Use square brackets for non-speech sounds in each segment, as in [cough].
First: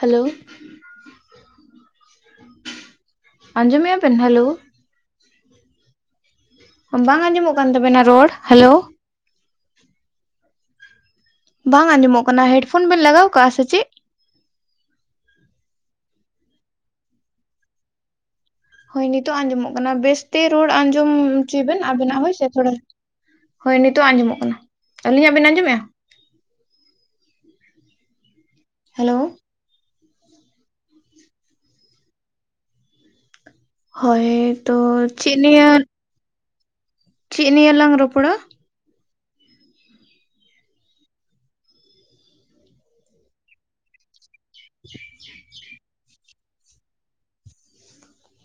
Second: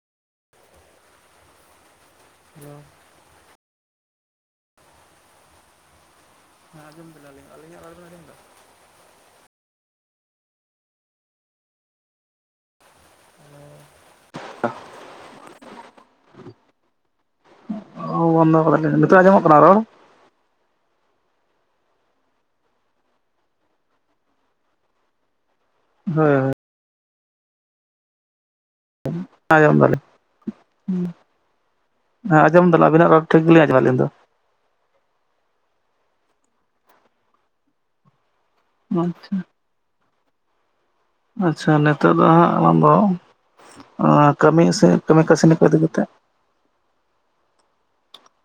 Hello [unintelligible] ᱟᱸᱡᱚᱢ ᱮᱫᱟ ᱵᱮᱱ ᱦᱮᱞᱳᱼᱼ ᱵᱟᱝ ᱟᱸᱡᱚᱢᱚᱜ ᱠᱟᱱ ᱛᱟᱵᱮᱱᱟ ᱨᱚᱲ ᱦᱮᱞᱳᱼᱼ ᱵᱟᱝ ᱟᱸᱡᱚᱢᱚᱜ ᱠᱟᱱᱟ, ᱦᱮᱰᱯᱷᱳᱱ ᱵᱮᱱ ᱞᱟᱜᱟᱣ ᱠᱟᱜᱼᱟ ᱥᱮ ᱪᱮᱫ? [unintelligible] ᱚ ᱵᱚᱱᱫᱚ ᱠᱟᱫᱟᱭ ᱦᱳᱭ ᱱᱤᱛᱚᱜ ᱟᱸᱡᱚᱢᱚᱜ ᱠᱟᱱᱟ ᱵᱮᱥᱛᱮ ᱨᱚᱲ ᱟᱸᱡᱚᱢ ᱦᱚᱪᱚᱭ ᱵᱮᱱ᱾ ᱟᱵᱮᱱᱟᱜ ᱦᱳᱭ ᱥᱮ ᱛᱷᱚᱲᱟ ᱦᱳᱭ ᱱᱤᱛᱚᱜ ᱟᱸᱡᱚᱢᱚᱜ ᱠᱟᱱᱟ᱾ ᱟᱹᱞᱤᱧᱟᱜ ᱵᱮᱱ ᱟᱸᱡᱚᱢᱮᱫᱼᱟ? ᱦᱳᱭ ᱦᱳᱭ ᱦᱮᱞᱳ ᱟᱸᱡᱚᱢ ᱫᱟᱞᱤᱧ, ᱦᱮᱸ ᱟᱸᱡᱚᱢ ᱫᱟᱞᱤᱧ, ᱟᱹᱵᱤᱱᱟᱜ ᱨᱚᱲ ᱴᱷᱤᱠ ᱜᱮᱞᱤᱧ ᱟᱸᱡ ᱦᱳᱭ ᱛᱚ ᱪᱮᱫ ᱱᱤᱭᱟᱹ? ᱪᱮᱫ ᱱᱤᱭᱟᱹᱞᱟᱝ ᱨᱚᱯᱚᱲᱟ? ᱟᱪᱪᱷᱟ ᱟᱪᱪᱷᱟ ᱱᱤᱛᱚᱜ ᱫᱚ ᱦᱟᱸᱜ ᱚᱱᱟᱫᱚ ᱠᱟᱹᱢᱤ ᱥᱮ ᱠᱟᱹᱢᱤ ᱠᱟᱹᱥᱱᱤ ᱠᱚ ᱤᱫᱤ ᱠᱟᱛᱮᱫ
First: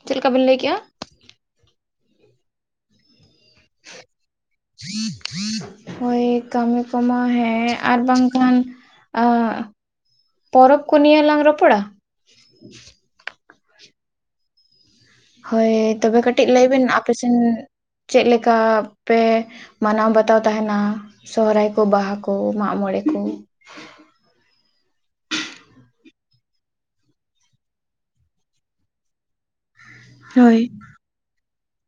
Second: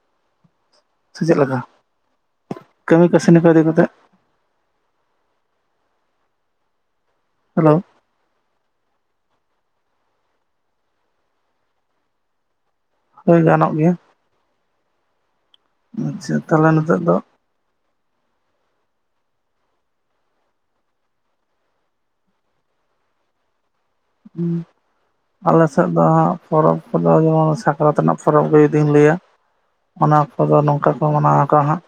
ᱪᱮᱫ ᱞᱮᱠᱟ ᱵᱤᱱ ᱞᱟᱹᱭ ᱠᱮᱫᱼᱟ? ᱥᱮ ᱪᱮᱫ ᱞᱮᱠᱟ ᱠᱟᱹᱢᱤ ᱠᱟᱹᱥᱱᱤ ᱠᱚ ᱤᱫᱤ ᱠᱟᱛᱮᱜ? ᱦᱳᱭ ᱠᱟᱹᱢᱤ ᱠᱚᱢᱟ ᱦᱮᱸ ᱦᱮᱞᱳ ᱟᱨ ᱵᱟᱝᱠᱷᱟᱱ ᱟ ᱯᱚᱨᱚᱵᱽ ᱠᱚ ᱱᱤᱭᱟᱹ ᱞᱟᱝ ᱨᱚᱯᱚᱲᱟ? ᱦᱳᱭ ᱜᱟᱱᱚᱜ ᱜᱮᱭᱟ᱾ ᱦᱳᱭ ᱛᱚᱵᱮ ᱟᱪᱪᱷᱟ ᱠᱟᱹᱴᱤᱡ ᱞᱟᱹᱭ ᱛᱟᱦᱚᱞᱮ ᱵᱤᱱ᱾ ᱱᱤᱛᱚᱜ ᱟᱯᱮ ᱫᱚ ᱥᱮᱱ ᱪᱮᱫ ᱞᱮᱠᱟ ᱯᱮ ᱢᱟᱱᱟᱣ ᱵᱟᱛᱟᱣ ᱛᱟᱦᱮᱱᱟ ᱥᱚᱦᱨᱟᱭ ᱠᱚ ᱵᱟᱦᱟ ᱠᱚ ᱢᱟᱜᱽᱢᱚᱬᱮ ᱠᱚ᱾ ᱦᱮᱸ [unintelligible] ᱟᱞᱮᱥᱮᱫ ᱫᱚ ᱦᱟᱜ ᱯᱚᱨᱚᱵᱽ ᱠᱚᱫᱚ ᱡᱮᱢᱚᱱ ᱥᱟᱠᱨᱟᱛ ᱨᱮᱱᱟᱜ ᱯᱚᱨᱚᱵᱽ ᱜᱮ ᱡᱩᱫᱤᱧ ᱞᱟᱹᱭᱟ᱾ ᱚᱱᱟ ᱠᱚᱫᱚ ᱦᱳᱭ ᱱᱚᱝᱠᱟ ᱠᱚ ᱢᱟᱱᱟᱣ ᱟᱠᱟᱜᱼᱟ ᱦᱟᱸᱜ᱾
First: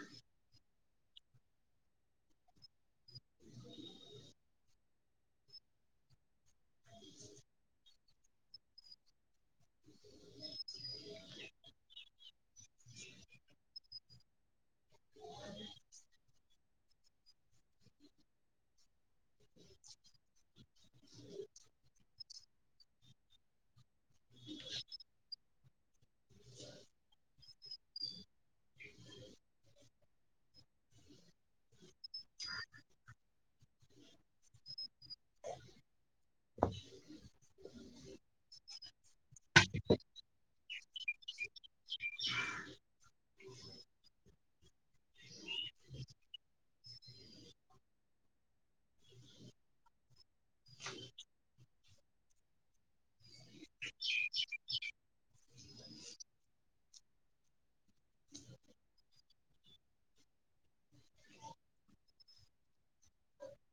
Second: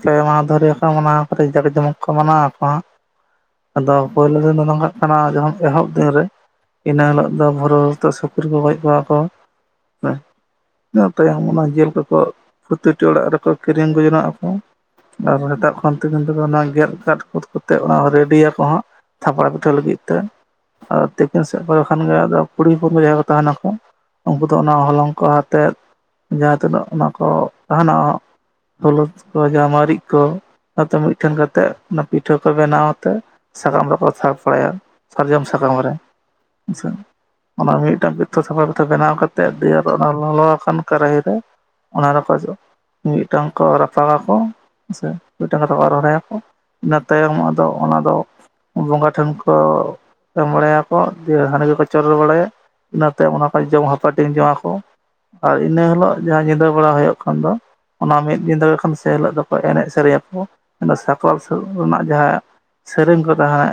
ᱯᱮ ᱢᱟᱦᱟ ᱫᱷᱩᱨᱤᱭᱟᱹ ᱠᱚ ᱢᱟᱱᱟᱣᱟ᱾ᱟᱹᱰᱤ ᱡᱟᱰᱮ ᱡᱚᱢᱚᱠ ᱠᱚ ᱢᱟᱱᱟᱣ ᱟᱠᱚ ᱦᱟᱸᱜ᱾ ᱟᱫᱚ ᱯᱳᱭᱞᱳ ᱫᱚ ᱱᱚᱝ ᱠᱟᱜ ᱠᱟᱱᱟ ᱡᱚᱢ ᱮᱦᱚᱵ ᱫᱤᱱ ᱨᱮ ᱤᱱᱟᱹ ᱦᱤᱞᱳᱜ ᱫᱚ ᱵᱷᱳᱨ ᱵᱷᱳᱨ ᱛᱮ ᱥᱩᱠᱨᱤ ᱠᱚ ᱜᱚᱡ ᱠᱚᱣᱟ ᱠᱚ ᱦᱮᱸ᱾ ᱤᱱᱟᱹ ᱛᱟᱭᱚᱢ ᱚᱱᱟ ᱡᱤᱞ ᱠᱚᱠᱚ ᱯᱨᱚᱛᱤᱴᱤ ᱚᱲᱟᱜ ᱨᱮᱠᱚ ᱠᱤᱨᱤᱧ ᱟᱹᱜᱩ ᱡᱚᱱᱚᱜ ᱟᱠᱚ᱾ ᱟᱨ ᱥᱮᱛᱟᱜ ᱠᱷᱚᱱ ᱛᱤᱠᱤᱱ ᱛᱮᱫᱚ ᱚᱱᱟ ᱜᱮᱫ ᱠᱚᱫ ᱠᱟᱛᱮᱫ ᱚᱱᱟ ᱨᱮᱰᱤᱭᱟ ᱠᱚ ᱦᱟᱜ᱾ ᱛᱷᱟᱯᱲᱟ ᱯᱤᱴᱷᱟᱹ ᱞᱟᱹᱜᱤᱫ ᱛᱮ, ᱟᱫᱚ ᱛᱤᱠᱤᱱ ᱥᱮᱫ ᱠᱚᱨᱮ ᱠᱷᱟᱱ ᱜᱮ ᱟᱫᱚ ᱠᱩᱲᱤ ᱦᱚᱯᱚᱱ ᱮᱦᱚᱵ ᱛᱟᱦᱮᱸᱱᱟᱠᱚ᱾ ᱩᱱᱠᱩ ᱫᱚ ᱚᱱᱟ ᱦᱚᱞᱚᱝ ᱠᱚ ᱟᱛᱮᱫ, ᱡᱟᱦᱟᱸ ᱛᱤᱱᱟᱹᱜ ᱚᱱᱟ ᱠᱚ ᱛᱟᱦᱮᱸᱱᱟ᱾ ᱦᱚᱞᱩᱫ ᱠᱚ ᱡᱟ ᱢᱟᱹᱨᱤᱪ ᱠᱚ ᱚᱱᱟᱛᱮ ᱢᱤᱫᱴᱷᱮᱱ ᱠᱟᱛᱮᱫ ᱚᱱᱟ ᱯᱤᱴᱷᱟᱹ ᱠᱚ ᱵᱮᱱᱟᱣ ᱟᱛᱮ ᱥᱟᱠᱟᱢ ᱨᱮᱠᱚ ᱥᱟᱵ ᱵᱟᱲᱟᱭᱟ ᱥᱟᱨᱡᱚᱢ ᱥᱟᱠᱟᱢ ᱨᱮ ᱥᱮᱻ ᱚᱱᱟ ᱨᱮ ᱢᱤᱫᱴᱟᱝ ᱯᱨᱤᱛᱷᱟᱹ ᱥᱟᱯᱷᱟ ᱯᱤᱛᱷᱟᱹ ᱵᱮᱱᱟᱣ ᱠᱟᱛᱮ [inaudible] ᱫᱤᱭᱮ ᱟᱫᱚ ᱚᱱᱟ ᱞᱚᱞᱚ ᱟᱠᱟᱱ ᱠᱟᱨᱟᱦᱤ ᱨᱮ ᱚᱱᱟ ᱨᱮᱠᱚ ᱡᱚᱜ ᱢᱤᱫᱴᱟᱝ ᱠᱚ ᱨᱟᱯᱟᱜᱟᱠᱚ ᱥᱮ ᱢᱤᱫᱴᱟᱝ ᱫᱚᱠᱚ ᱨᱚ-ᱨᱚᱭᱟᱠᱚ ᱾ ᱤᱱᱟᱹ ᱛᱟᱭᱚᱢ ᱟᱫᱚ ᱚᱱᱟᱫᱚ ᱵᱚᱸᱜᱟ ᱴᱷᱮᱱ ᱠᱚ ᱮᱢ ᱵᱟᱲᱟᱭᱟᱠᱚ ᱫᱤᱭᱮ ᱦᱟᱺᱰᱤ ᱠᱚᱠᱚ ᱪᱚᱰᱚᱨ ᱵᱟᱲᱟᱭᱟ ᱤᱱᱟᱹᱛᱟᱭᱚᱢ ᱚᱱᱟ ᱠᱚ ᱡᱚᱢ ᱦᱟᱯᱟᱴᱤᱧ ᱡᱚᱝ-ᱟᱸᱠᱚ᱾ ᱟᱨ ᱤᱱᱟᱹ ᱦᱤᱞᱳᱜ ᱡᱟᱦᱟᱸ ᱧᱤᱫᱟᱹ ᱵᱮᱲᱟ ᱦᱳᱭᱳᱜ ᱠᱟᱱ ᱫᱚ ᱚᱱᱟ ᱢᱤᱫ ᱫᱤᱱ ᱫᱚ ᱠᱷᱚᱱ ᱥᱮ ᱦᱤᱞᱳᱜ ᱫᱚᱠᱚ ᱮᱱᱮᱡ ᱥᱮᱨᱮᱭᱟᱠᱚ ᱢᱮᱱᱫᱚ ᱥᱟᱠᱨᱟᱛ ᱥᱩᱨᱩᱜ ᱨᱮᱱᱟᱜ ᱡᱟᱦᱟᱸ ᱥᱮᱨᱮᱧ ᱠᱚ ᱨᱟᱦᱟᱭ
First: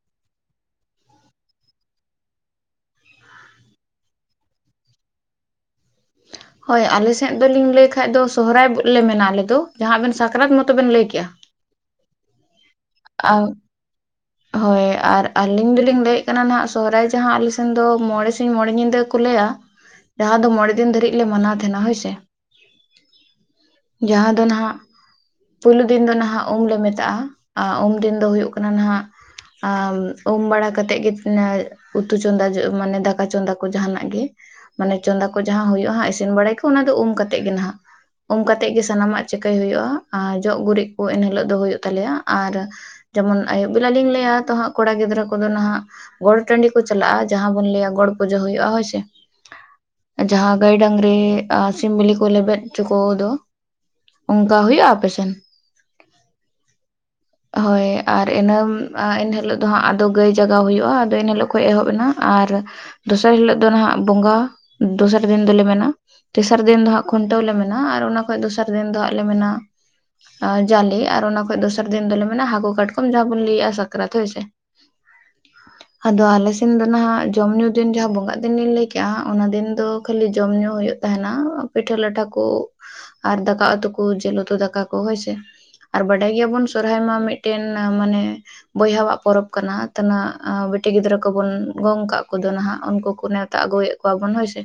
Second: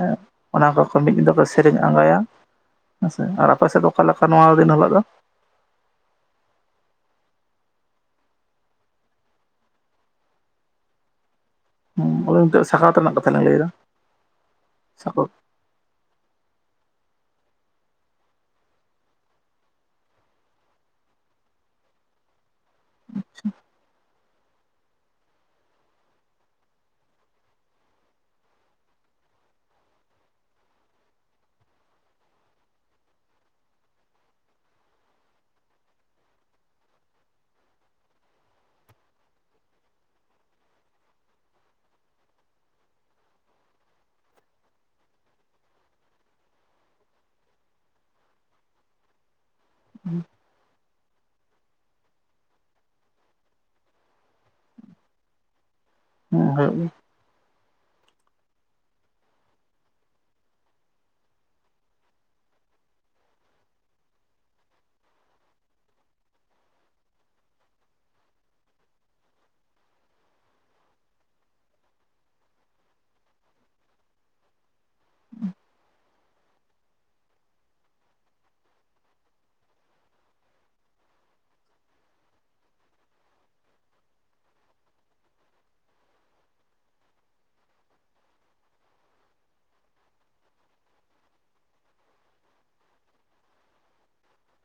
ᱚᱱᱟ ᱠᱚ ᱠᱷᱚᱱ ᱢᱤᱫ ᱫᱤᱱ ᱫᱚ ᱥᱮᱨᱮᱧ ᱟᱸᱜᱟᱭᱟ ᱦᱮᱸᱥᱮ, ᱟᱨ ᱟᱯᱮ ᱥᱮᱫ ᱫᱚ ᱚᱠᱟ ᱞᱮᱠᱟ ᱱᱚᱣᱟ ᱫᱤᱱ ᱦᱤᱞᱳᱜ ᱫᱚ? [inaudible] ᱦᱳᱭ ᱟᱞᱮ ᱥᱮᱫ ᱫᱚ ᱞᱤᱧ ᱞᱟᱹᱭ ᱠᱷᱟᱡ ᱫᱚ ᱥᱚᱦᱚᱨᱟᱭ ᱞᱮ ᱢᱮᱱᱟ ᱟᱞᱮ ᱫᱚ, ᱡᱟᱸᱦᱟ ᱟᱵᱮᱱ ᱥᱟᱠᱨᱟᱛ ᱢᱚᱛᱚ ᱵᱮᱱ ᱞᱟᱹᱭ ᱠᱮᱜᱼᱟ᱾ ᱦᱩᱸ [unintelligible] ᱟᱨ ᱦᱳᱭ ᱟᱨ ᱥᱟᱠᱨᱟᱛ ᱟᱞᱤᱧ ᱫᱚ ᱞᱤᱧ ᱞᱟᱹᱭ ᱮᱜ-ᱠᱟᱱᱟ ᱱᱟᱜ ᱥᱚᱦᱚᱨᱟᱭ ᱡᱟᱸᱦᱟ ᱟᱞᱮ ᱥᱮᱱ ᱫᱚ ᱢᱚᱸᱬᱮ ᱥᱤᱧ, ᱢᱚᱸᱬᱮ ᱧᱤᱫᱟᱹ ᱠᱚ ᱞᱟᱹᱭᱟ ᱡᱟᱸᱦᱟ ᱫᱚ ᱢᱚᱸᱬᱮ ᱫᱤᱱ ᱫᱷᱟᱹᱨᱤᱡ ᱞᱮ ᱢᱟᱱᱟᱣ ᱛᱟᱦᱮᱸᱱᱟ ᱦᱳᱭ ᱥᱮ, ᱡᱟᱸᱦᱟ ᱫᱚ ᱱᱟᱦᱟᱸᱜ ᱯᱳᱭᱞᱳ ᱫᱤᱱ ᱫᱚ ᱱᱟᱦᱟᱸᱜ ᱩᱢᱞᱮ ᱢᱮᱛᱟᱜᱼᱟ᱾ ᱟᱨ ᱩᱢ ᱫᱤᱱ ᱫᱚ ᱦᱩᱭᱩᱜ ᱠᱟᱱᱟ ᱱᱟᱦᱟᱸᱜ ᱟᱢ ᱩᱢ ᱵᱟᱲᱟ ᱠᱟᱛᱮᱫ ᱜᱮ ᱩᱛᱩ ᱪᱚᱸᱫᱟ ᱢᱟᱱᱮ ᱫᱟᱠᱟ ᱪᱚᱸᱫᱟ ᱠᱚ ᱡᱟᱸᱦᱟ ᱱᱟᱜ ᱜᱮ ᱢᱟᱱᱮ ᱪᱚᱸᱫᱟ ᱠᱚ ᱡᱟᱦᱟᱸ ᱦᱩᱭᱩᱜ-ᱟ ᱦᱟᱸᱜ ᱤᱥᱤᱱ ᱵᱟᱲᱟᱭ ᱠᱚ ᱚᱱᱟ ᱫᱚ ᱩᱢ ᱠᱟᱛᱮᱜ ᱜᱮ ᱱᱟᱦᱟᱜ ᱩᱢ ᱠᱟᱛᱮᱜ ᱜᱮ ᱥᱟᱱᱟᱢᱟᱜ ᱪᱮᱠᱟᱹᱭ ᱦᱩᱭᱩᱜ-ᱟ ᱟᱨ ᱡᱚᱜ ᱜᱩᱨᱤᱡ ᱠᱚ ᱮᱱ ᱦᱤᱞᱳᱜ ᱫᱚ ᱦᱩᱭᱩᱜ ᱛᱟᱞᱮᱭᱟ ᱟᱨ ᱡᱮᱢᱚᱱ ᱟᱹᱭᱩᱵ ᱵᱮᱞᱟ ᱞᱤᱧ ᱞᱟᱹᱭᱟ ᱛᱚ ᱦᱟᱸᱜ ᱠᱚᱲᱟ ᱜᱤᱫᱽᱨᱟᱹ ᱠᱚᱫᱚ ᱱᱟᱦᱟᱜ ᱜᱚᱴ ᱴᱟᱺᱰᱤ ᱠᱩ ᱪᱟᱞᱟᱜ-ᱟ ᱡᱟᱦᱟᱸ ᱵᱚᱱ ᱞᱟᱹᱭᱟ ᱜᱚᱲ ᱯᱩᱡᱟᱹ ᱦᱩᱭᱩᱜ-ᱟ ᱦᱳᱭ ᱥᱮ ᱡᱟᱦᱟᱸ ᱜᱟᱹᱭ ᱰᱟᱝᱨᱤ ᱟᱨ ᱥᱤᱢ ᱵᱤᱞᱤ ᱠᱚ ᱞᱮᱵᱮᱫ ᱦᱚᱪᱚ ᱠᱚ ᱫᱚ ᱚᱱᱠᱟ ᱦᱩᱭᱩᱜ-ᱟ ᱟᱯᱮ ᱥᱮᱱ? ᱦᱩᱸ ᱦᱩᱭᱩᱜ ᱜᱮ ᱦᱳᱭ ᱟᱨ ᱤᱱᱟᱹ ᱮᱱ ᱦᱤᱞᱳᱜ ᱫᱚ ᱦᱟᱸᱜ ᱟᱫᱚ ᱜᱟᱹᱭ ᱡᱟᱜᱟᱣ ᱦᱩᱭᱩᱜ-ᱟ ᱟᱫᱚ ᱤᱱ ᱦᱤᱞᱳᱜ ᱠᱷᱚᱱ ᱮᱦᱚᱵ ᱮᱱᱟ ᱟᱨ ᱫᱚᱥᱟᱨ ᱦᱤᱞᱳᱜ ᱫᱚ ᱱᱟᱦᱟᱸᱜ ᱵᱚᱸᱜᱟ ᱫᱚᱥᱟᱨ ᱫᱤᱱ ᱫᱚᱞᱮ ᱢᱮᱱᱟ ᱛᱮᱥᱟᱨ ᱫᱤᱱ ᱫᱚ ᱦᱟᱸᱜ ᱠᱷᱩᱱᱴᱟᱹᱣ ᱞᱮ ᱢᱮᱱᱟ ᱟᱨ ᱚᱱᱟ ᱠᱷᱚᱡ ᱫᱚᱥᱟᱨ ᱫᱤᱱ ᱫᱚ ᱦᱟᱸᱜ ᱞᱮ ᱢᱮᱱᱟ ᱟᱨ ᱡᱟᱞᱮ ᱟᱨ ᱚᱱᱟ ᱠᱷᱚᱡ ᱫᱚᱥ ᱛᱟᱠ ᱫᱤᱱ ᱫᱚᱞᱮ ᱢᱮᱱᱟ ᱦᱟᱹᱠᱩ ᱠᱟᱴᱠᱚᱢ ᱡᱟᱦᱟᱸ ᱵᱚᱱ ᱞᱟᱹᱭᱟ ᱥᱟᱠᱨᱟᱛ ᱦᱳᱭ ᱥᱮ [unintelligible] ᱟᱫᱚ ᱟᱞᱮ ᱥᱮᱱ ᱫᱚ ᱱᱟᱦᱟᱜ ᱡᱚᱢ ᱧᱩ ᱫᱤᱱ ᱡᱟᱸᱦᱟ ᱵᱚᱸᱜᱟᱜ ᱫᱤᱱ ᱞᱤᱧ ᱞᱟᱹᱭ ᱠᱮᱜᱼᱟ ᱚᱱᱟ ᱫᱤᱱ ᱫᱚ ᱠᱷᱟᱹᱞᱤ ᱡᱚᱢ ᱧᱩ ᱦᱩᱭᱩᱜ ᱛᱟᱸᱦᱮᱱᱟ ᱯᱤᱴᱷᱟᱹ ᱞᱟᱴᱷᱟ ᱠᱚ ᱟᱨ ᱫᱟᱠᱟ ᱩᱛᱩ ᱠᱩ ᱡᱤᱞ ᱩᱛᱩ ᱫᱟᱠᱟ ᱠᱩ ᱦᱳᱭ ᱥᱮ, ᱟᱨ ᱵᱟᱰᱟᱭ ᱜᱮᱭᱟ ᱵᱚᱱ ᱥᱚᱨᱦᱟᱭ ᱢᱟ ᱢᱤᱫ ᱴᱮᱱ ᱢᱟᱱᱮ ᱵᱚᱭᱦᱟᱣᱟᱜ ᱯᱚᱨᱚᱵᱽ ᱠᱟᱱᱟ ᱛᱤᱱᱟᱹᱜ ᱵᱤᱴᱤ ᱜᱤᱫᱽᱨᱟᱹ ᱠᱚᱵᱚᱱ ᱜᱚᱝ ᱠᱟᱜ ᱠᱚᱫᱚ ᱱᱟᱦᱟᱜ ᱩᱱᱠᱩ ᱠᱚ ᱱᱮᱣᱛ ᱛᱟᱜ ᱟᱹᱜᱩᱭ ᱮᱫ ᱠᱚᱣᱟ ᱵᱚᱱ ᱦᱳᱭ ᱥᱮ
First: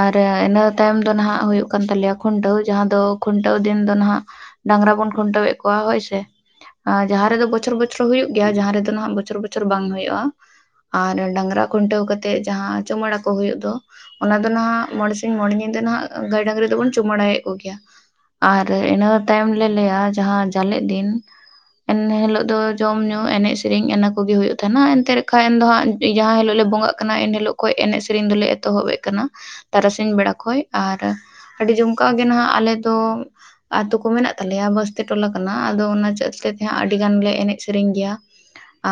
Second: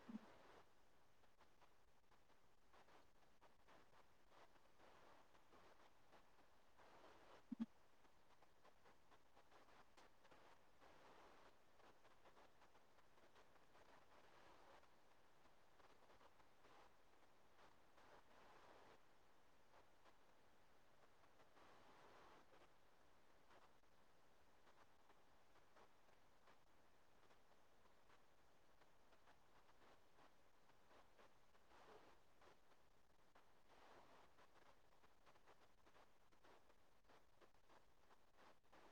ᱟᱨ ᱤᱱᱟᱹ ᱛᱟᱭᱚᱢ ᱫᱚ ᱱᱟᱦᱟᱜ ᱦᱩᱭᱩᱜ ᱠᱟᱱ ᱛᱟᱞᱮᱭᱟ ᱠᱷᱩᱱᱴᱟᱹᱣ ᱡᱟᱦᱟᱸ ᱫᱚ ᱠᱷᱩᱱᱴᱟᱹᱣ ᱫᱤᱱ ᱫᱚ ᱱᱟᱦᱟᱜ ᱰᱟᱝᱨᱟ ᱵᱚᱱ ᱠᱷᱩᱱᱴᱟᱹᱣ ᱮᱫ ᱠᱚᱣᱟ ᱦᱳᱭ ᱥᱮ ᱾ ᱟᱨ ᱡᱟᱦᱟᱸ ᱨᱮᱫᱚ ᱵᱚᱪᱷᱚᱨ ᱵᱚᱪᱷᱚᱨ ᱦᱩᱭᱩᱜ ᱜᱮᱭᱟ ᱡᱟᱦᱟᱸ ᱨᱮᱫᱚ ᱱᱟᱦᱟᱜ ᱵᱚᱪᱷᱚᱨ ᱵᱚᱪᱷᱚᱨ ᱵᱟᱝ ᱦᱩᱭᱩᱜ-ᱟ᱾ ᱟᱨ ᱰᱟᱝᱨᱟ ᱠᱷᱩᱱᱴᱟᱹᱣ ᱠᱟᱛᱮᱫ ᱡᱟᱦᱟᱸ ᱪᱩᱢᱟᱹᱲᱟ ᱠᱚ ᱦᱩᱭᱩᱜ ᱫᱚ ᱚᱱᱟ ᱫᱚ ᱱᱟᱦᱟᱜ ᱢᱚᱬᱮ ᱥᱤᱧ ᱢᱚᱬᱮ ᱧᱤᱫᱟᱹ ᱱᱟᱦᱟᱜ ᱜᱟᱹᱭ ᱰᱟᱝᱨᱤ ᱫᱚᱵᱚᱱ ᱪᱩᱢᱟᱹᱲᱟᱭ ᱮᱫ ᱠᱚ ᱜᱮᱭᱟ᱾ ᱟᱨ ᱤᱱᱟᱹ ᱛᱟᱭᱚᱢ ᱞᱮ ᱞᱟᱹᱭᱟ ᱡᱟᱦᱟᱸ ᱡᱟᱞᱮᱜ ᱫᱤᱱ ᱮᱱ ᱦᱤᱞᱳᱜ ᱫᱚ ᱡᱚᱢ ᱧᱩ ᱮᱱᱮᱡ ᱥᱮᱨᱮᱧ ᱤᱱᱟᱹ ᱠᱩᱜᱤ ᱦᱩᱭᱩᱜ ᱛᱟᱦᱮᱱᱟ ᱮᱱᱛᱮ ᱨᱮᱡ ᱠᱷᱟᱡ ᱮᱱ ᱫᱚ ᱦᱟᱸᱜ ᱡᱟᱦᱟᱸ ᱦᱤᱞᱳᱜ ᱞᱮ ᱵᱚᱸᱜᱟᱜ ᱠᱟᱱᱟ ᱮᱱ ᱦᱤᱞᱳᱜ ᱠᱷᱚᱡ ᱮᱱᱮᱡ ᱥᱮᱨᱮᱧ ᱫᱚᱞᱮ ᱮᱛᱚᱦᱚᱵ ᱮᱫ ᱠᱟᱱᱟ᱾ ᱛᱟᱨᱟᱥᱤᱧ ᱵᱮᱲᱟ ᱠᱷᱚᱡ ᱟᱨ ᱟᱹᱰᱤ ᱡᱷᱟᱢᱠᱟᱣ ᱜᱮ ᱱᱟᱦᱟᱜ ᱟᱞᱮ ᱫᱚ ᱟᱛᱳ ᱠᱚ ᱢᱮᱱᱟᱜ ᱛᱟᱞᱮᱭᱟ ᱵᱟᱥᱛᱮ ᱴᱚᱞᱟ ᱠᱚ ᱠᱟᱱᱟ ᱟᱫᱚ ᱚᱱᱟ ᱪᱮᱫ ᱛᱮᱜᱮ ᱦᱟᱸᱜ ᱟᱹᱰᱤ ᱜᱟᱱ ᱞᱮ ᱮᱱᱮᱡ ᱥᱮᱨᱮᱧ ᱜᱮᱭᱟ᱾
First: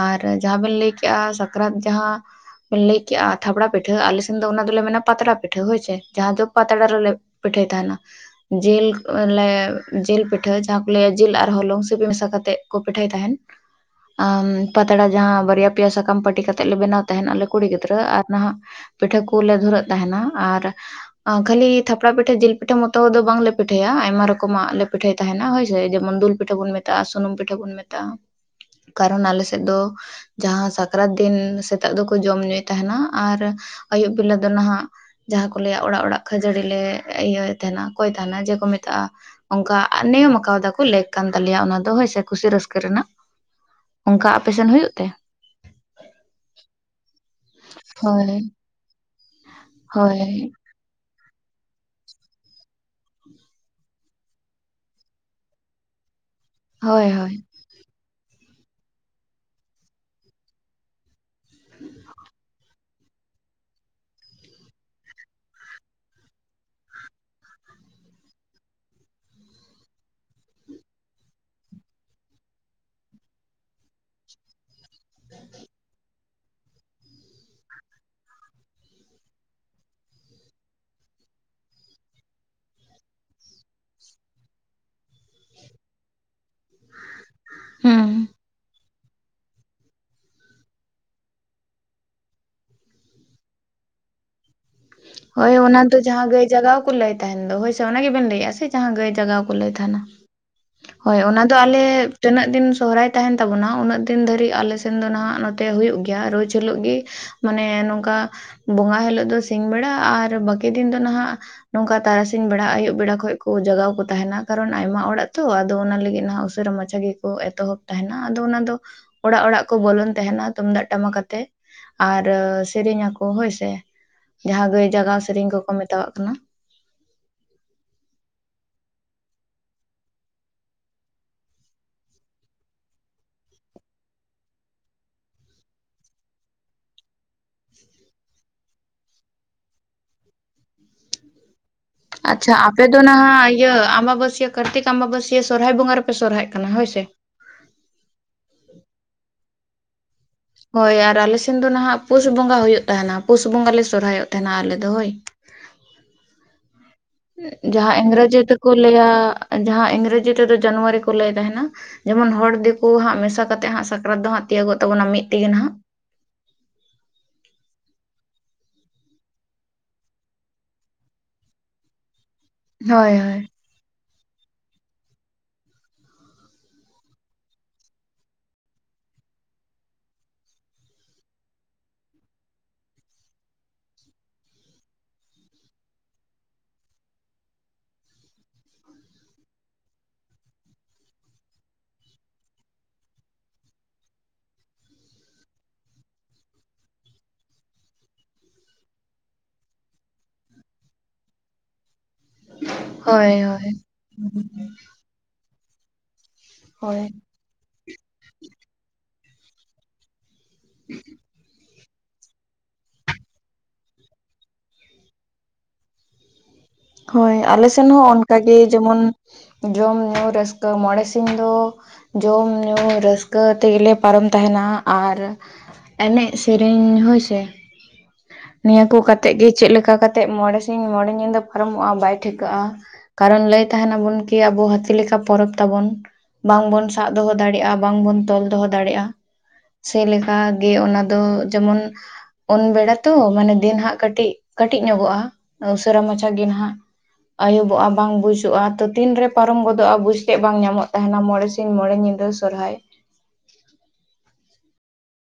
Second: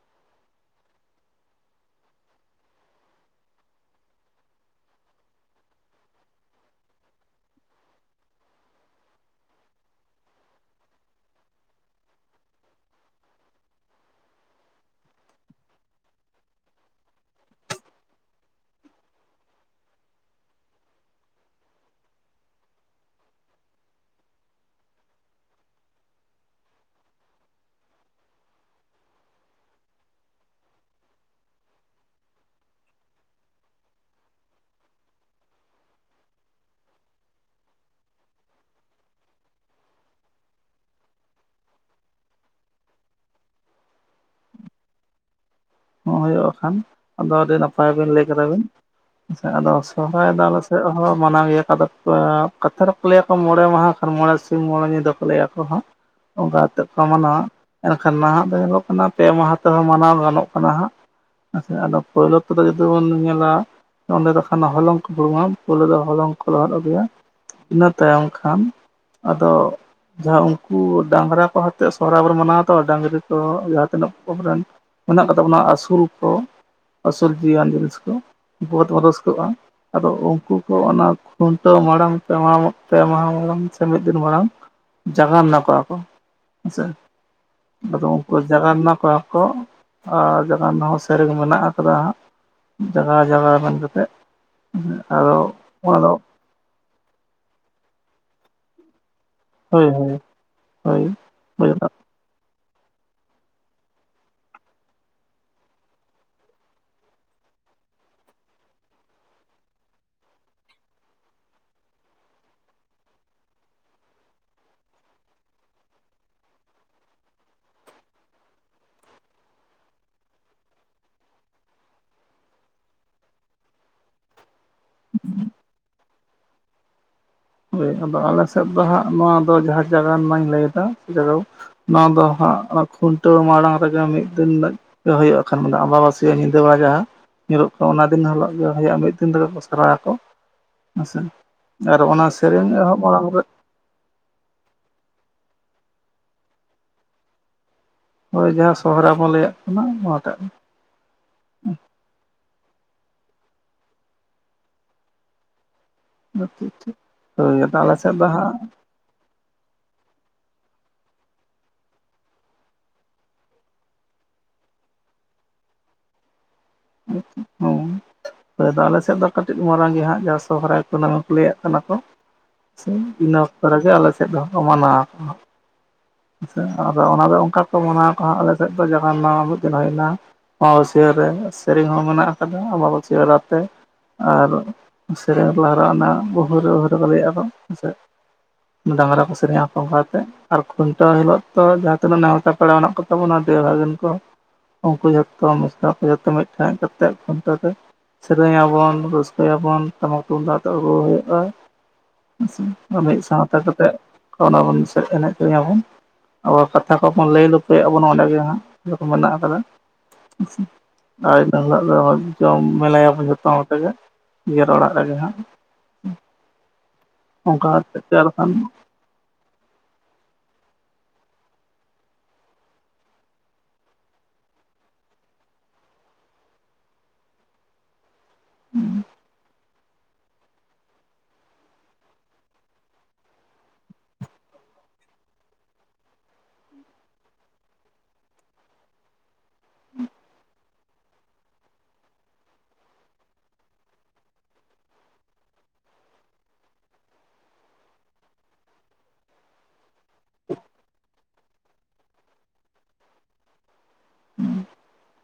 ᱟᱨ ᱡᱟᱦᱟᱸ ᱵᱮᱱ ᱞᱟᱹᱭ ᱠᱮᱜ-ᱟ ᱥᱟᱠᱨᱟᱛ ᱡᱟᱦᱟᱸ ᱵᱮᱱ ᱞᱟᱹᱭ ᱠᱮᱜ-ᱟ ᱛᱷᱟᱯᱲᱟ ᱯᱤᱴᱷᱟᱹ ᱟᱞᱮ ᱥᱮᱱ ᱫᱚ ᱚᱱᱟ ᱫᱚᱞᱮ ᱢᱮᱱᱟ ᱯᱟᱛᱲᱟ ᱯᱤᱴᱷᱟᱹ ᱦᱳᱭ ᱥᱮ ᱡᱟᱦᱟᱸ ᱫᱚ ᱯᱟᱛᱲᱟ ᱨᱮᱞᱮ ᱯᱤᱴᱷᱟᱹᱭ ᱛᱟᱦᱮᱱᱟ ᱡᱤᱞ ᱞᱮ ᱡᱤᱞ ᱯᱤᱴᱷᱟᱹ ᱡᱟᱦᱟᱸ ᱠᱚ ᱞᱟᱹᱭᱟ ᱡᱤᱞ ᱟᱨ ᱦᱚᱞᱚᱝ ᱥᱤᱯᱤ ᱢᱮᱥᱟ ᱠᱟᱛᱮᱫ ᱠᱚ ᱯᱤᱴᱷᱟᱭ ᱛᱟᱦᱮᱱ ᱾ ᱟᱢ ᱯᱟᱛᱲᱟ ᱡᱟᱦᱟᱸ ᱵᱟᱨᱭᱟ ᱯᱮᱭᱟ ᱥᱟᱠᱟᱢ ᱯᱟᱹᱴᱤ ᱠᱟᱛᱮᱫ ᱞᱮ ᱵᱮᱱᱟᱣ ᱛᱟᱦᱮᱱ ᱟᱞᱮ ᱠᱩᱲᱤ ᱜᱤᱫᱽᱨᱟᱹ ᱟᱨ ᱱᱟᱦᱟᱜ ᱯᱤᱴᱷᱟᱹ ᱠᱚᱞᱮ ᱫᱷᱩᱨᱟᱹᱜ ᱛᱟᱦᱮᱱᱟ ᱟᱨ ᱠᱷᱟᱹᱞᱤ ᱛᱷᱟᱯᱲᱟ ᱯᱤᱴᱷᱟᱹ ᱡᱤᱞ ᱯᱤᱴᱷᱟᱹ ᱢᱚᱛᱚ ᱫᱚ ᱵᱟᱝ ᱞᱮ ᱯᱤᱴᱷᱟᱹᱭᱟ ᱟᱭᱢᱟ ᱨᱚᱠᱚᱢᱟᱜ ᱞᱮ ᱯᱤᱴᱷᱟᱹᱭ ᱛᱟᱦᱮᱱᱟ ᱦᱳᱭ ᱥᱮ ᱡᱮᱢᱚᱱ ᱫᱩᱞ ᱯᱤᱴᱷᱟᱹ ᱵᱚᱱ ᱢᱮᱛᱟᱜ-ᱟ ᱥᱩᱱᱩᱢ ᱯᱤᱴᱷᱟᱹ ᱵᱚᱱ ᱢᱮᱛᱟᱜ-ᱟ ᱠᱟᱨᱚᱱ ᱟᱞᱮ ᱥᱮᱫ ᱫᱚ ᱡᱟᱦᱟᱸ ᱥᱟᱠᱨᱟᱛ ᱫᱤᱱ ᱥᱮᱛᱟᱜ ᱫᱚᱠᱚ ᱡᱚᱢ ᱧᱩᱭ ᱛᱟᱦᱮᱱᱟ ᱟᱨ ᱟᱹᱭᱩᱵ ᱵᱮᱞᱟ ᱫᱚ ᱱᱟᱦᱟᱜ ᱡᱟᱦᱟᱸ ᱠᱚ ᱞᱟᱹᱭᱟ ᱚᱲᱟᱜ ᱚᱲᱟᱜ ᱠᱷᱟᱹᱡᱟᱹᱲᱤ ᱞᱮ ᱤᱭᱟᱹ ᱛᱟᱦᱮᱱᱟ ᱠᱚᱭ ᱛᱟᱦᱮᱱᱟ ᱡᱮᱠᱚ ᱢᱮᱛᱟᱜ-ᱟ᱾ ᱚᱱᱠᱟ ᱱᱤᱭᱚᱢ ᱠᱟᱣᱫᱟ ᱠᱚ ᱠᱩ ᱞᱮᱠ ᱠᱟᱱ ᱛᱟᱞᱮᱭᱟ ᱚᱱᱟ ᱫᱚ ᱦᱳᱭ ᱥᱮ ᱠᱷᱩᱥᱤ ᱨᱟᱹᱥᱠᱟᱹ ᱨᱮᱱᱟᱜ ᱚᱱᱠᱟ ᱟᱯᱮ ᱥᱮᱱ ᱦᱩᱭᱩᱜ ᱛᱮ? ᱦᱚᱸ ᱦᱩᱭᱩᱜ ᱠᱷᱟᱱ ᱟᱫᱚ ᱟᱹᱰᱤ ᱱᱟᱯᱟᱭ ᱵᱤᱱ ᱞᱟᱹᱭ ᱦᱳᱭ ᱠᱮᱫᱟ ᱵᱤᱱ ᱥᱮ ᱟᱫᱚ ᱦᱳᱭ ᱥᱚᱦᱨᱟᱭ ᱫᱚ ᱟᱞᱮ ᱥᱮᱫ ᱥᱮᱫ ᱦᱚ ᱢᱟᱱᱟᱣ ᱜᱮᱭᱟ ᱠᱚ ᱟᱫᱚ ᱠᱟᱛᱷᱟ ᱨᱮᱠᱚ ᱞᱟᱹᱭ ᱟᱠᱚ ᱢᱚᱬᱮ ᱢᱟᱦᱟ ᱠᱷᱟᱱ ᱢᱚᱬᱮ ᱥᱤᱧ ᱢᱚᱬᱮ ᱧᱤᱫᱟᱹ ᱠᱚ ᱞᱟᱹᱭᱟ ᱠᱚ ᱦᱟᱸᱜ ᱚᱱᱠᱟ ᱠᱟᱛᱮᱫ ᱠᱚ ᱦᱳᱭ ᱦᱳᱭ ᱢᱟᱱᱟᱣᱟ ᱮᱱᱠᱷᱟᱱ ᱱᱟᱦᱟᱜ ᱫᱚ ᱧᱮᱞᱚᱜ ᱠᱟᱱᱟ ᱯᱮ ᱢᱟᱦᱟ ᱛᱮᱦᱚᱸ ᱢᱟᱱᱟᱣ ᱜᱟᱱᱚᱜ ᱠᱟᱱᱟ ᱦᱟᱸᱜ ᱟᱪᱪᱷᱟ ᱟᱫᱚ ᱯᱳᱭᱞᱳ ᱛᱚᱫᱚ ᱡᱩᱫᱤ ᱵᱚᱱ ᱧᱮᱞᱟ ᱚᱸᱰᱮ ᱫᱚ ᱠᱷᱟᱱ ᱦᱚᱞᱚᱝ ᱠᱚ ᱦᱩᱲᱩᱝᱟ ᱯᱳᱭᱞᱳ ᱫᱚ ᱦᱚᱞᱚᱝ ᱠᱚ ᱞᱚᱦᱚᱫ ᱟᱹᱜᱩᱭᱟ᱾ ᱤᱱᱟᱹ ᱛᱟᱭᱚᱢ ᱠᱷᱟᱱ ᱟᱫᱚ ᱡᱟᱦᱟᱸ ᱩᱱᱠᱩ ᱰᱟᱝᱨᱟ ᱠᱚ ᱦᱟᱛᱮ ᱥᱚᱦᱨᱟᱭ ᱵᱚᱱ ᱢᱟᱱᱟᱣ ᱫᱚ ᱰᱟᱝᱨᱤ ᱠᱚ ᱡᱟᱦᱟᱸ ᱛᱤᱱᱟᱹᱜ ᱠᱚ ᱢᱮᱱᱟᱜ ᱠᱚ ᱛᱟᱵᱚᱱᱟ ᱟᱹᱥᱩᱞ ᱠᱚ ᱟᱹᱥᱩᱞ ᱡᱤᱣᱤᱭᱟᱱ ᱡᱤᱱᱤᱥ ᱠᱚ ᱩᱱᱠᱩ ᱦᱚᱛᱮ ᱵᱚ ᱨᱟᱹᱥᱠᱟᱹᱜ-ᱟ᱾ ᱟᱫᱚ ᱩᱱᱠᱩ ᱠᱚ ᱚᱱᱟ ᱠᱷᱩᱱᱴᱟᱹᱣ ᱢᱟᱲᱟᱝ ᱯᱮ ᱢᱟᱦᱟ ᱢᱟᱹᱜ ᱯᱮ ᱢᱟᱦᱟ ᱢᱟᱲᱟᱝ ᱥᱮ ᱢᱤᱫ ᱫᱤᱱ ᱢᱟᱲᱟᱝ ᱡᱟᱜᱟᱱᱟ ᱠᱚᱣᱟ ᱠᱚ ᱦᱮᱸ ᱥᱮ ᱟᱫᱚ ᱦᱩᱸ ᱩᱱᱠᱩ ᱡᱟᱜᱟᱱᱟ ᱠᱚᱣᱟ ᱠᱚ ᱟᱨ ᱡᱟᱜᱟᱱᱟ ᱦᱚᱸ ᱥᱮᱨᱮᱧ ᱢᱮᱱᱟᱜ ᱟᱠᱟᱫᱟ ᱦᱟᱸᱜ ᱡᱟᱜᱟ ᱡᱟᱜᱟ ᱢᱮᱱ ᱠᱟᱛᱮᱫ᱾ ᱦᱳᱭ ᱚᱱᱟ ᱫᱚ ᱡᱟᱦᱟᱸ ᱜᱟᱹᱭ ᱡᱟᱜᱟᱣ ᱠᱚ ᱞᱟᱹᱭ ᱛᱟᱦᱮᱱ ᱫᱚ ᱦᱳᱭ ᱥᱮ ᱚᱱᱟ ᱜᱮ ᱵᱮᱱ ᱞᱟᱹᱭᱮᱜ-ᱟ ᱥᱮ ᱡᱟᱦᱟᱸ ᱜᱟᱹᱭ ᱡᱟᱜᱟᱣ ᱦᱳᱭ ᱛᱟᱦᱮᱱᱟ ᱦᱳᱭ ᱦᱳᱭ ᱚᱱᱟ ᱫᱚ ᱦᱳᱭ ᱟᱞᱮ ᱛᱤᱱᱟᱹᱜ ᱫᱤᱱ ᱥᱚᱦᱚᱨᱟᱭ ᱛᱟᱦᱮᱱ ᱛᱟᱵᱚᱱᱟ ᱩᱱᱟᱹᱜ ᱫᱤᱱ ᱫᱷᱟᱹᱨᱤᱜ ᱟᱞᱮᱮᱥᱱ ᱫᱚ ᱱᱟᱦᱟᱜ ᱱᱚᱛᱮ ᱦ ᱦᱩᱭᱩᱜᱭᱳᱜ ᱜᱮᱭᱟ ᱨᱳᱡ ᱦᱤᱞᱳᱜ ᱜᱮ ᱢᱟᱱᱮ ᱱᱚᱝᱠᱟ ᱵᱚᱸᱜᱟ ᱦᱤᱞᱳᱜ ᱫᱚ ᱥᱤᱧ ᱵᱮᱲᱟ ᱟᱨ ᱵᱟᱹᱠᱤ ᱫᱤᱱ ᱫᱚ ᱱᱟᱦᱟᱜ ᱱᱚᱝᱠᱟ ᱛᱟᱨᱟᱥᱤᱧ ᱵᱮᱲᱟ ᱟᱭᱭᱩᱵ ᱵᱮᱲᱟ ᱠᱷᱚᱱ ᱠᱚ ᱡᱟᱜᱟᱣ ᱠᱚ ᱛᱟᱦᱮᱱᱟ ᱠᱟᱨᱚᱱ ᱟᱭᱢᱟ ᱚᱲᱟᱜ ᱛᱚ ᱟᱫᱚ ᱚᱱᱟ ᱞᱟᱹᱜᱤᱫ ᱩᱥᱟᱹᱨᱟ ᱢ ᱢᱟᱪᱷᱟ ᱜᱮᱠᱚ ᱮᱛᱚᱦᱚᱵ ᱛᱟᱦᱮᱱᱟ ᱟᱫᱚ ᱚᱱᱟ ᱫᱚ ᱚᱲᱟᱜ ᱚᱲᱟᱜ ᱠᱚ ᱵᱚᱞᱚᱱ ᱛᱟᱦᱮᱱᱟ ᱛᱩᱢᱫᱟᱜ ᱴᱟᱢᱟᱠᱛᱮ ᱾ ᱟᱨ ᱥᱮᱨᱮᱧ ᱟᱠᱚ ᱦᱳᱭᱥᱮ ᱡᱟᱦᱟ ᱜᱟᱹᱭ ᱡᱟᱜᱟᱣ ᱥᱮᱨᱮᱧ ᱠᱚᱠᱚ ᱢᱮᱛᱟᱣᱟᱜ ᱠᱟᱱᱟ ᱾ ᱦᱳᱤ ᱟᱫᱚ ᱟᱞᱮ ᱥᱮᱫ ᱫᱚ ᱦᱟᱸᱜ ᱱᱚᱣᱟ ᱫᱚ ᱡᱟᱦᱟᱸ ᱡᱟᱜᱟᱣ ᱱᱚᱣᱟᱧ ᱞᱟᱹᱭᱮᱫᱟ ᱡᱟᱜᱟᱣ ᱱᱚᱣᱟ ᱫᱚ ᱦᱟᱸᱜ ᱚᱱᱟ ᱠᱷᱩᱱᱴᱟᱹᱣ ᱢᱟᱲᱟᱝ ᱨᱮᱜᱮ ᱢᱤᱫ ᱫᱤᱱ ᱦᱩᱭᱩᱜ ᱠᱷᱟᱱ ᱟᱢᱵᱟᱵᱟᱹᱥᱤᱭ ᱧᱤᱫᱟᱹ ᱭᱟᱜ ᱡᱟᱦᱟᱸ ᱧᱮᱞᱚᱜ ᱠᱟᱱᱟ ᱚᱱᱟ ᱫᱤᱱ ᱦᱤᱞᱳᱜ ᱜᱮ ᱦᱩᱭᱩᱜᱼᱟ ᱢᱤᱫ ᱫᱤᱱ ᱛᱮᱜᱮ ᱠᱚ ᱥᱮᱨᱟᱭᱟᱠᱚ ᱦᱮᱸᱥᱮ ᱟᱨ ᱚᱱᱟ ᱟᱪᱪᱷᱟ ᱥᱮᱨᱮᱧ ᱟᱯᱮ ᱮᱦᱚᱵ ᱫᱚ ᱢᱟᱲᱟᱝ ᱨᱮ ᱱᱟᱦᱟᱜ ᱤᱭᱟᱹ ᱟᱢᱵᱟᱵᱟᱹᱥᱭᱟ. ᱠᱟᱨᱛᱤᱠ ᱟᱢᱵᱟᱵᱟᱹᱥᱭᱟᱹ ᱥᱚᱨᱦᱟᱭ ᱵᱚᱸᱜᱟ ᱨᱮᱯᱮ ᱥᱚᱨᱦᱟᱭᱚᱜ ᱠᱟᱱᱟ ᱦᱳᱭ ᱥᱮ ᱦᱳᱭ ᱡᱟᱦᱟᱸ ᱥᱚᱦᱚᱨᱟᱭ ᱵᱚᱱ ᱞᱮᱭᱟᱜ ᱠᱟᱱᱟ ᱱᱚᱣᱟᱴᱟᱜ ᱜᱮ ᱦᱳᱭ ᱟᱨ ᱟᱞᱮᱥᱱ ᱫᱚ ᱱᱟᱦᱟᱜ ᱯᱳᱥ ᱵᱚᱸᱜᱟ ᱦᱩᱭᱩᱜ ᱛᱟᱦᱮᱱᱟ ᱯᱳᱥ ᱵᱚᱸᱜᱟ ᱞᱮ ᱥᱚᱨᱦᱟᱭᱚᱜ ᱛᱟᱦᱮᱱᱟ ᱟᱞᱮ ᱫᱚ ᱦᱳᱭ ᱟᱪᱪᱷᱟ ᱟᱪᱪᱷᱟ ᱡᱟᱦᱟᱸ ᱤᱝᱨᱮᱡᱤ ᱛᱮᱠᱚ ᱞᱟᱹᱭᱟ ᱡᱟᱦᱟᱸ ᱤᱝᱨᱮᱡᱤ ᱛᱮᱫᱚ ᱡᱟᱱᱩᱣᱟᱨᱤ ᱠᱚ ᱞᱟᱹᱭ ᱛᱟᱦᱮᱱᱟ ᱡᱮᱢᱚᱱ ᱦᱚᱲ ᱫᱤᱠᱩ ᱦᱟᱸᱜ ᱢᱮᱥᱟ ᱠᱟ ᱠᱟᱛᱮᱜ ᱦᱟᱸᱜ ᱥᱟᱠᱨᱟᱛ ᱫᱚ ᱦᱟᱸᱜ ᱛᱤᱭᱳᱟᱹᱜᱚᱜ ᱛᱟᱵᱚᱱᱟ ᱢᱤᱫ ᱛᱮᱜᱮ ᱱᱟᱦᱟᱜ [unintelligible] ᱦᱳᱭ ᱫᱚ ᱟᱞᱮᱥᱮᱫ ᱫᱚ ᱠᱟᱹᱴᱤᱡ ᱢᱟᱨᱟᱝ ᱜᱮ ᱦᱟᱸᱜ ᱡᱟᱦᱟᱸ ᱥᱚᱦᱨᱟᱭ ᱠᱩᱱᱟᱹᱢᱤ ᱠᱚ ᱞᱟᱹᱭᱟᱜ ᱠᱟᱱᱟ ᱠᱚ ᱦᱳᱭ ᱤᱱᱟᱹ ᱦᱳᱭ ᱚᱠᱛᱚ ᱨᱮᱜᱮ ᱟᱞᱮ ᱥᱮᱫ ᱦᱚᱸᱠᱚ ᱢᱟᱱᱟᱣ ᱟᱠᱚ ᱦᱟᱸᱜ ᱦᱮ ᱥᱮ ᱟᱫᱚ ᱚᱱᱟᱫᱚ ᱚᱱᱠᱟ ᱠᱚ ᱢᱟᱱᱟᱣ ᱠᱚ ᱦᱟᱸᱜ ᱟᱞᱮ ᱥᱮᱫ ᱫᱚ ᱡᱟᱦᱟᱸ ᱢᱤᱫ ᱫᱤᱱ ᱦᱩᱭᱱᱟ ᱟᱢᱵᱟᱹᱥᱭᱟᱹ ᱨᱮ ᱥᱮᱨᱮᱧ ᱦᱚᱸ ᱢᱮᱱᱟᱜ ᱟᱠᱟᱫᱟ ᱟᱢᱵᱟᱹᱥᱭᱟᱹᱛᱮ ᱟᱨ ᱥᱮᱨᱮᱧ ᱞᱟᱦᱟᱨᱮ ᱚᱱᱟ [unintelligible] ᱞᱟ. ᱭ ᱟᱠᱚ ᱦᱮᱸ ᱥᱮ ᱰᱟᱝᱨᱟ ᱠᱚ ᱥᱮᱨᱮᱧᱟ ᱚᱱᱠᱟ ᱠᱟᱛᱮ ᱟᱨ ᱠᱷᱩᱱᱴᱟᱹᱣ ᱦᱤᱞᱳᱜ ᱛᱚ ᱡᱟᱦᱟᱸ ᱛᱤᱱᱟᱹᱜ ᱱᱮᱣᱛᱟ ᱯᱮᱲᱟ ᱢᱮᱱᱟᱜ ᱠᱚ ᱛᱟᱵᱚᱱᱟ ᱫᱮ [unintelligible] ᱠᱚ ᱩᱱᱠᱩ ᱡᱚᱛᱚ ᱢᱮᱥᱟ ᱠᱚ ᱡᱟᱛᱮ ᱢᱤᱫ ᱴᱷᱮᱱ ᱦᱮᱡ ᱠᱟᱛᱮ ᱠᱷᱚᱱᱴᱟ. ᱣ ᱨᱮ ᱥᱮᱨᱮᱧᱟᱵᱚᱱ ᱨᱟᱹᱥᱠᱟᱹᱭᱟᱵᱚᱱ ᱴᱟᱢᱟᱠ ᱛᱩᱢᱫᱟᱜ ᱛᱮ ᱨᱩ ᱦᱩᱭᱩᱜᱼᱟ ᱦᱮᱸᱥᱮ ᱢᱤᱫ ᱦᱳᱭ ᱥᱟᱶᱛᱮ ᱠᱟᱛᱮ ᱦᱳᱭ ᱚᱸᱰᱮ ᱵᱚᱱ ᱮᱱᱮᱡ ᱥᱮᱨᱮᱧᱟ ᱵᱚᱱ ᱟᱵᱚ ᱠᱟᱛᱷᱟ ᱦᱳᱭ ᱠᱚᱵᱚᱱ ᱞᱟᱹᱭ ᱞᱟᱹᱭᱟᱜ ᱟᱵᱚᱱ ᱚᱸᱰᱮ ᱜᱤ ᱦᱟᱸᱜ ᱡᱚᱢ ᱢᱮᱱᱟᱜ ᱟᱠᱟᱫᱟ ᱟᱨ ᱤᱱᱟᱹ ᱦᱤᱞᱳᱜ ᱫᱚ ᱡᱚᱢ ᱢᱮᱥᱟᱭᱟᱵ ᱡᱚᱛᱚ ᱦᱚᱲ ᱛᱮᱜᱮ ᱱᱤᱡᱮᱨ ᱚᱲᱟᱜ ᱨᱮᱜᱮ ᱦᱟᱸᱜ ᱦᱳᱭ ᱟᱞᱮ ᱚᱱᱠᱟ ᱥᱮᱱ ᱠᱟᱛᱮᱫ ᱦᱚᱸ ᱜᱮ ᱟᱨ ᱚᱱᱠᱟᱜᱮ ᱵᱟᱠᱷᱟᱱ ᱡᱮᱢᱚᱱ ᱡᱚᱢ ᱧᱩ ᱨᱟᱹᱥᱠᱟᱹ ᱢᱚᱬᱮ ᱥᱤᱧ ᱫᱚ ᱡᱚᱢ ᱧᱩ ᱨᱟᱹᱥᱠᱟᱹ ᱛᱮᱜᱮᱞᱮ ᱯᱟᱨᱚᱢ ᱛᱟᱦᱮᱱᱟ ᱟᱨ ᱮᱱᱮᱡ ᱥᱮᱨᱮᱧ ᱦᱚᱳᱭ ᱥᱮ ᱱᱤᱭᱟᱹ ᱠᱚ ᱠᱟᱛᱮᱜ ᱜᱮ ᱪᱮᱫ ᱞᱮᱠᱟ ᱠᱟᱛᱮᱜ ᱢᱚᱬᱮ ᱥᱤᱧ ᱢᱚᱬᱮ ᱧᱤᱫᱟᱹ ᱯᱟᱨᱚᱢᱚᱜᱼᱟ ᱵᱟᱭ ᱴᱷᱤᱠᱟᱹᱜᱼᱟ ᱠᱟᱨᱚᱱ ᱞᱟᱹᱭ ᱛᱟᱦᱮᱱᱟᱵᱚᱱ ᱠᱤ ᱟᱵᱚ ᱦᱟᱹᱛᱤ ᱞᱮᱠᱟ ᱯᱚᱨᱚᱵᱽ ᱛᱟᱵᱚᱱ ᱵᱟᱝ ᱵᱚᱱ ᱥᱟᱵ ᱫᱚᱦᱚ ᱫᱟᱲᱭᱟᱜᱼᱟ ᱵᱟᱝ ᱵᱚᱱ ᱛᱚᱞ ᱫᱚᱦᱚ ᱫᱟᱲᱮᱭᱟᱜᱼᱟ ᱥᱮᱞᱮᱠᱟ ᱜᱮ ᱚᱱᱟ ᱫᱚ ᱡᱮᱢᱚᱱ ᱩᱱ ᱵᱮᱲᱟ ᱛᱚ ᱢᱟᱱᱮ ᱫᱤᱱ ᱦᱟᱸᱜ ᱠᱟᱹᱴᱤᱡ ᱠᱟᱹᱴᱤᱡ ᱧᱚᱜᱚᱜᱼᱟ ᱩᱥᱟᱹᱨᱟ ᱢᱟᱪᱷᱟ ᱜᱤ ᱱᱟᱦᱟᱜ ᱟᱹᱭᱩᱵᱚᱜᱼᱟ ᱵᱟᱝ ᱵᱩᱡᱩᱜᱼᱟ ᱛᱚ ᱛᱤᱱ ᱨᱮ ᱯᱟᱨᱚᱢ ᱜᱚᱫᱚᱜᱼᱟ ᱵᱩᱡ ᱛᱮᱜ ᱵᱟᱝ ᱧᱟᱢᱚᱜ ᱛᱟᱦᱮᱱᱟ ᱢᱚᱬᱮ ᱥᱤᱧ ᱢᱚᱬᱮ ᱧᱤᱫᱟᱹ ᱥᱚᱨᱦᱟᱭ [unintelligible]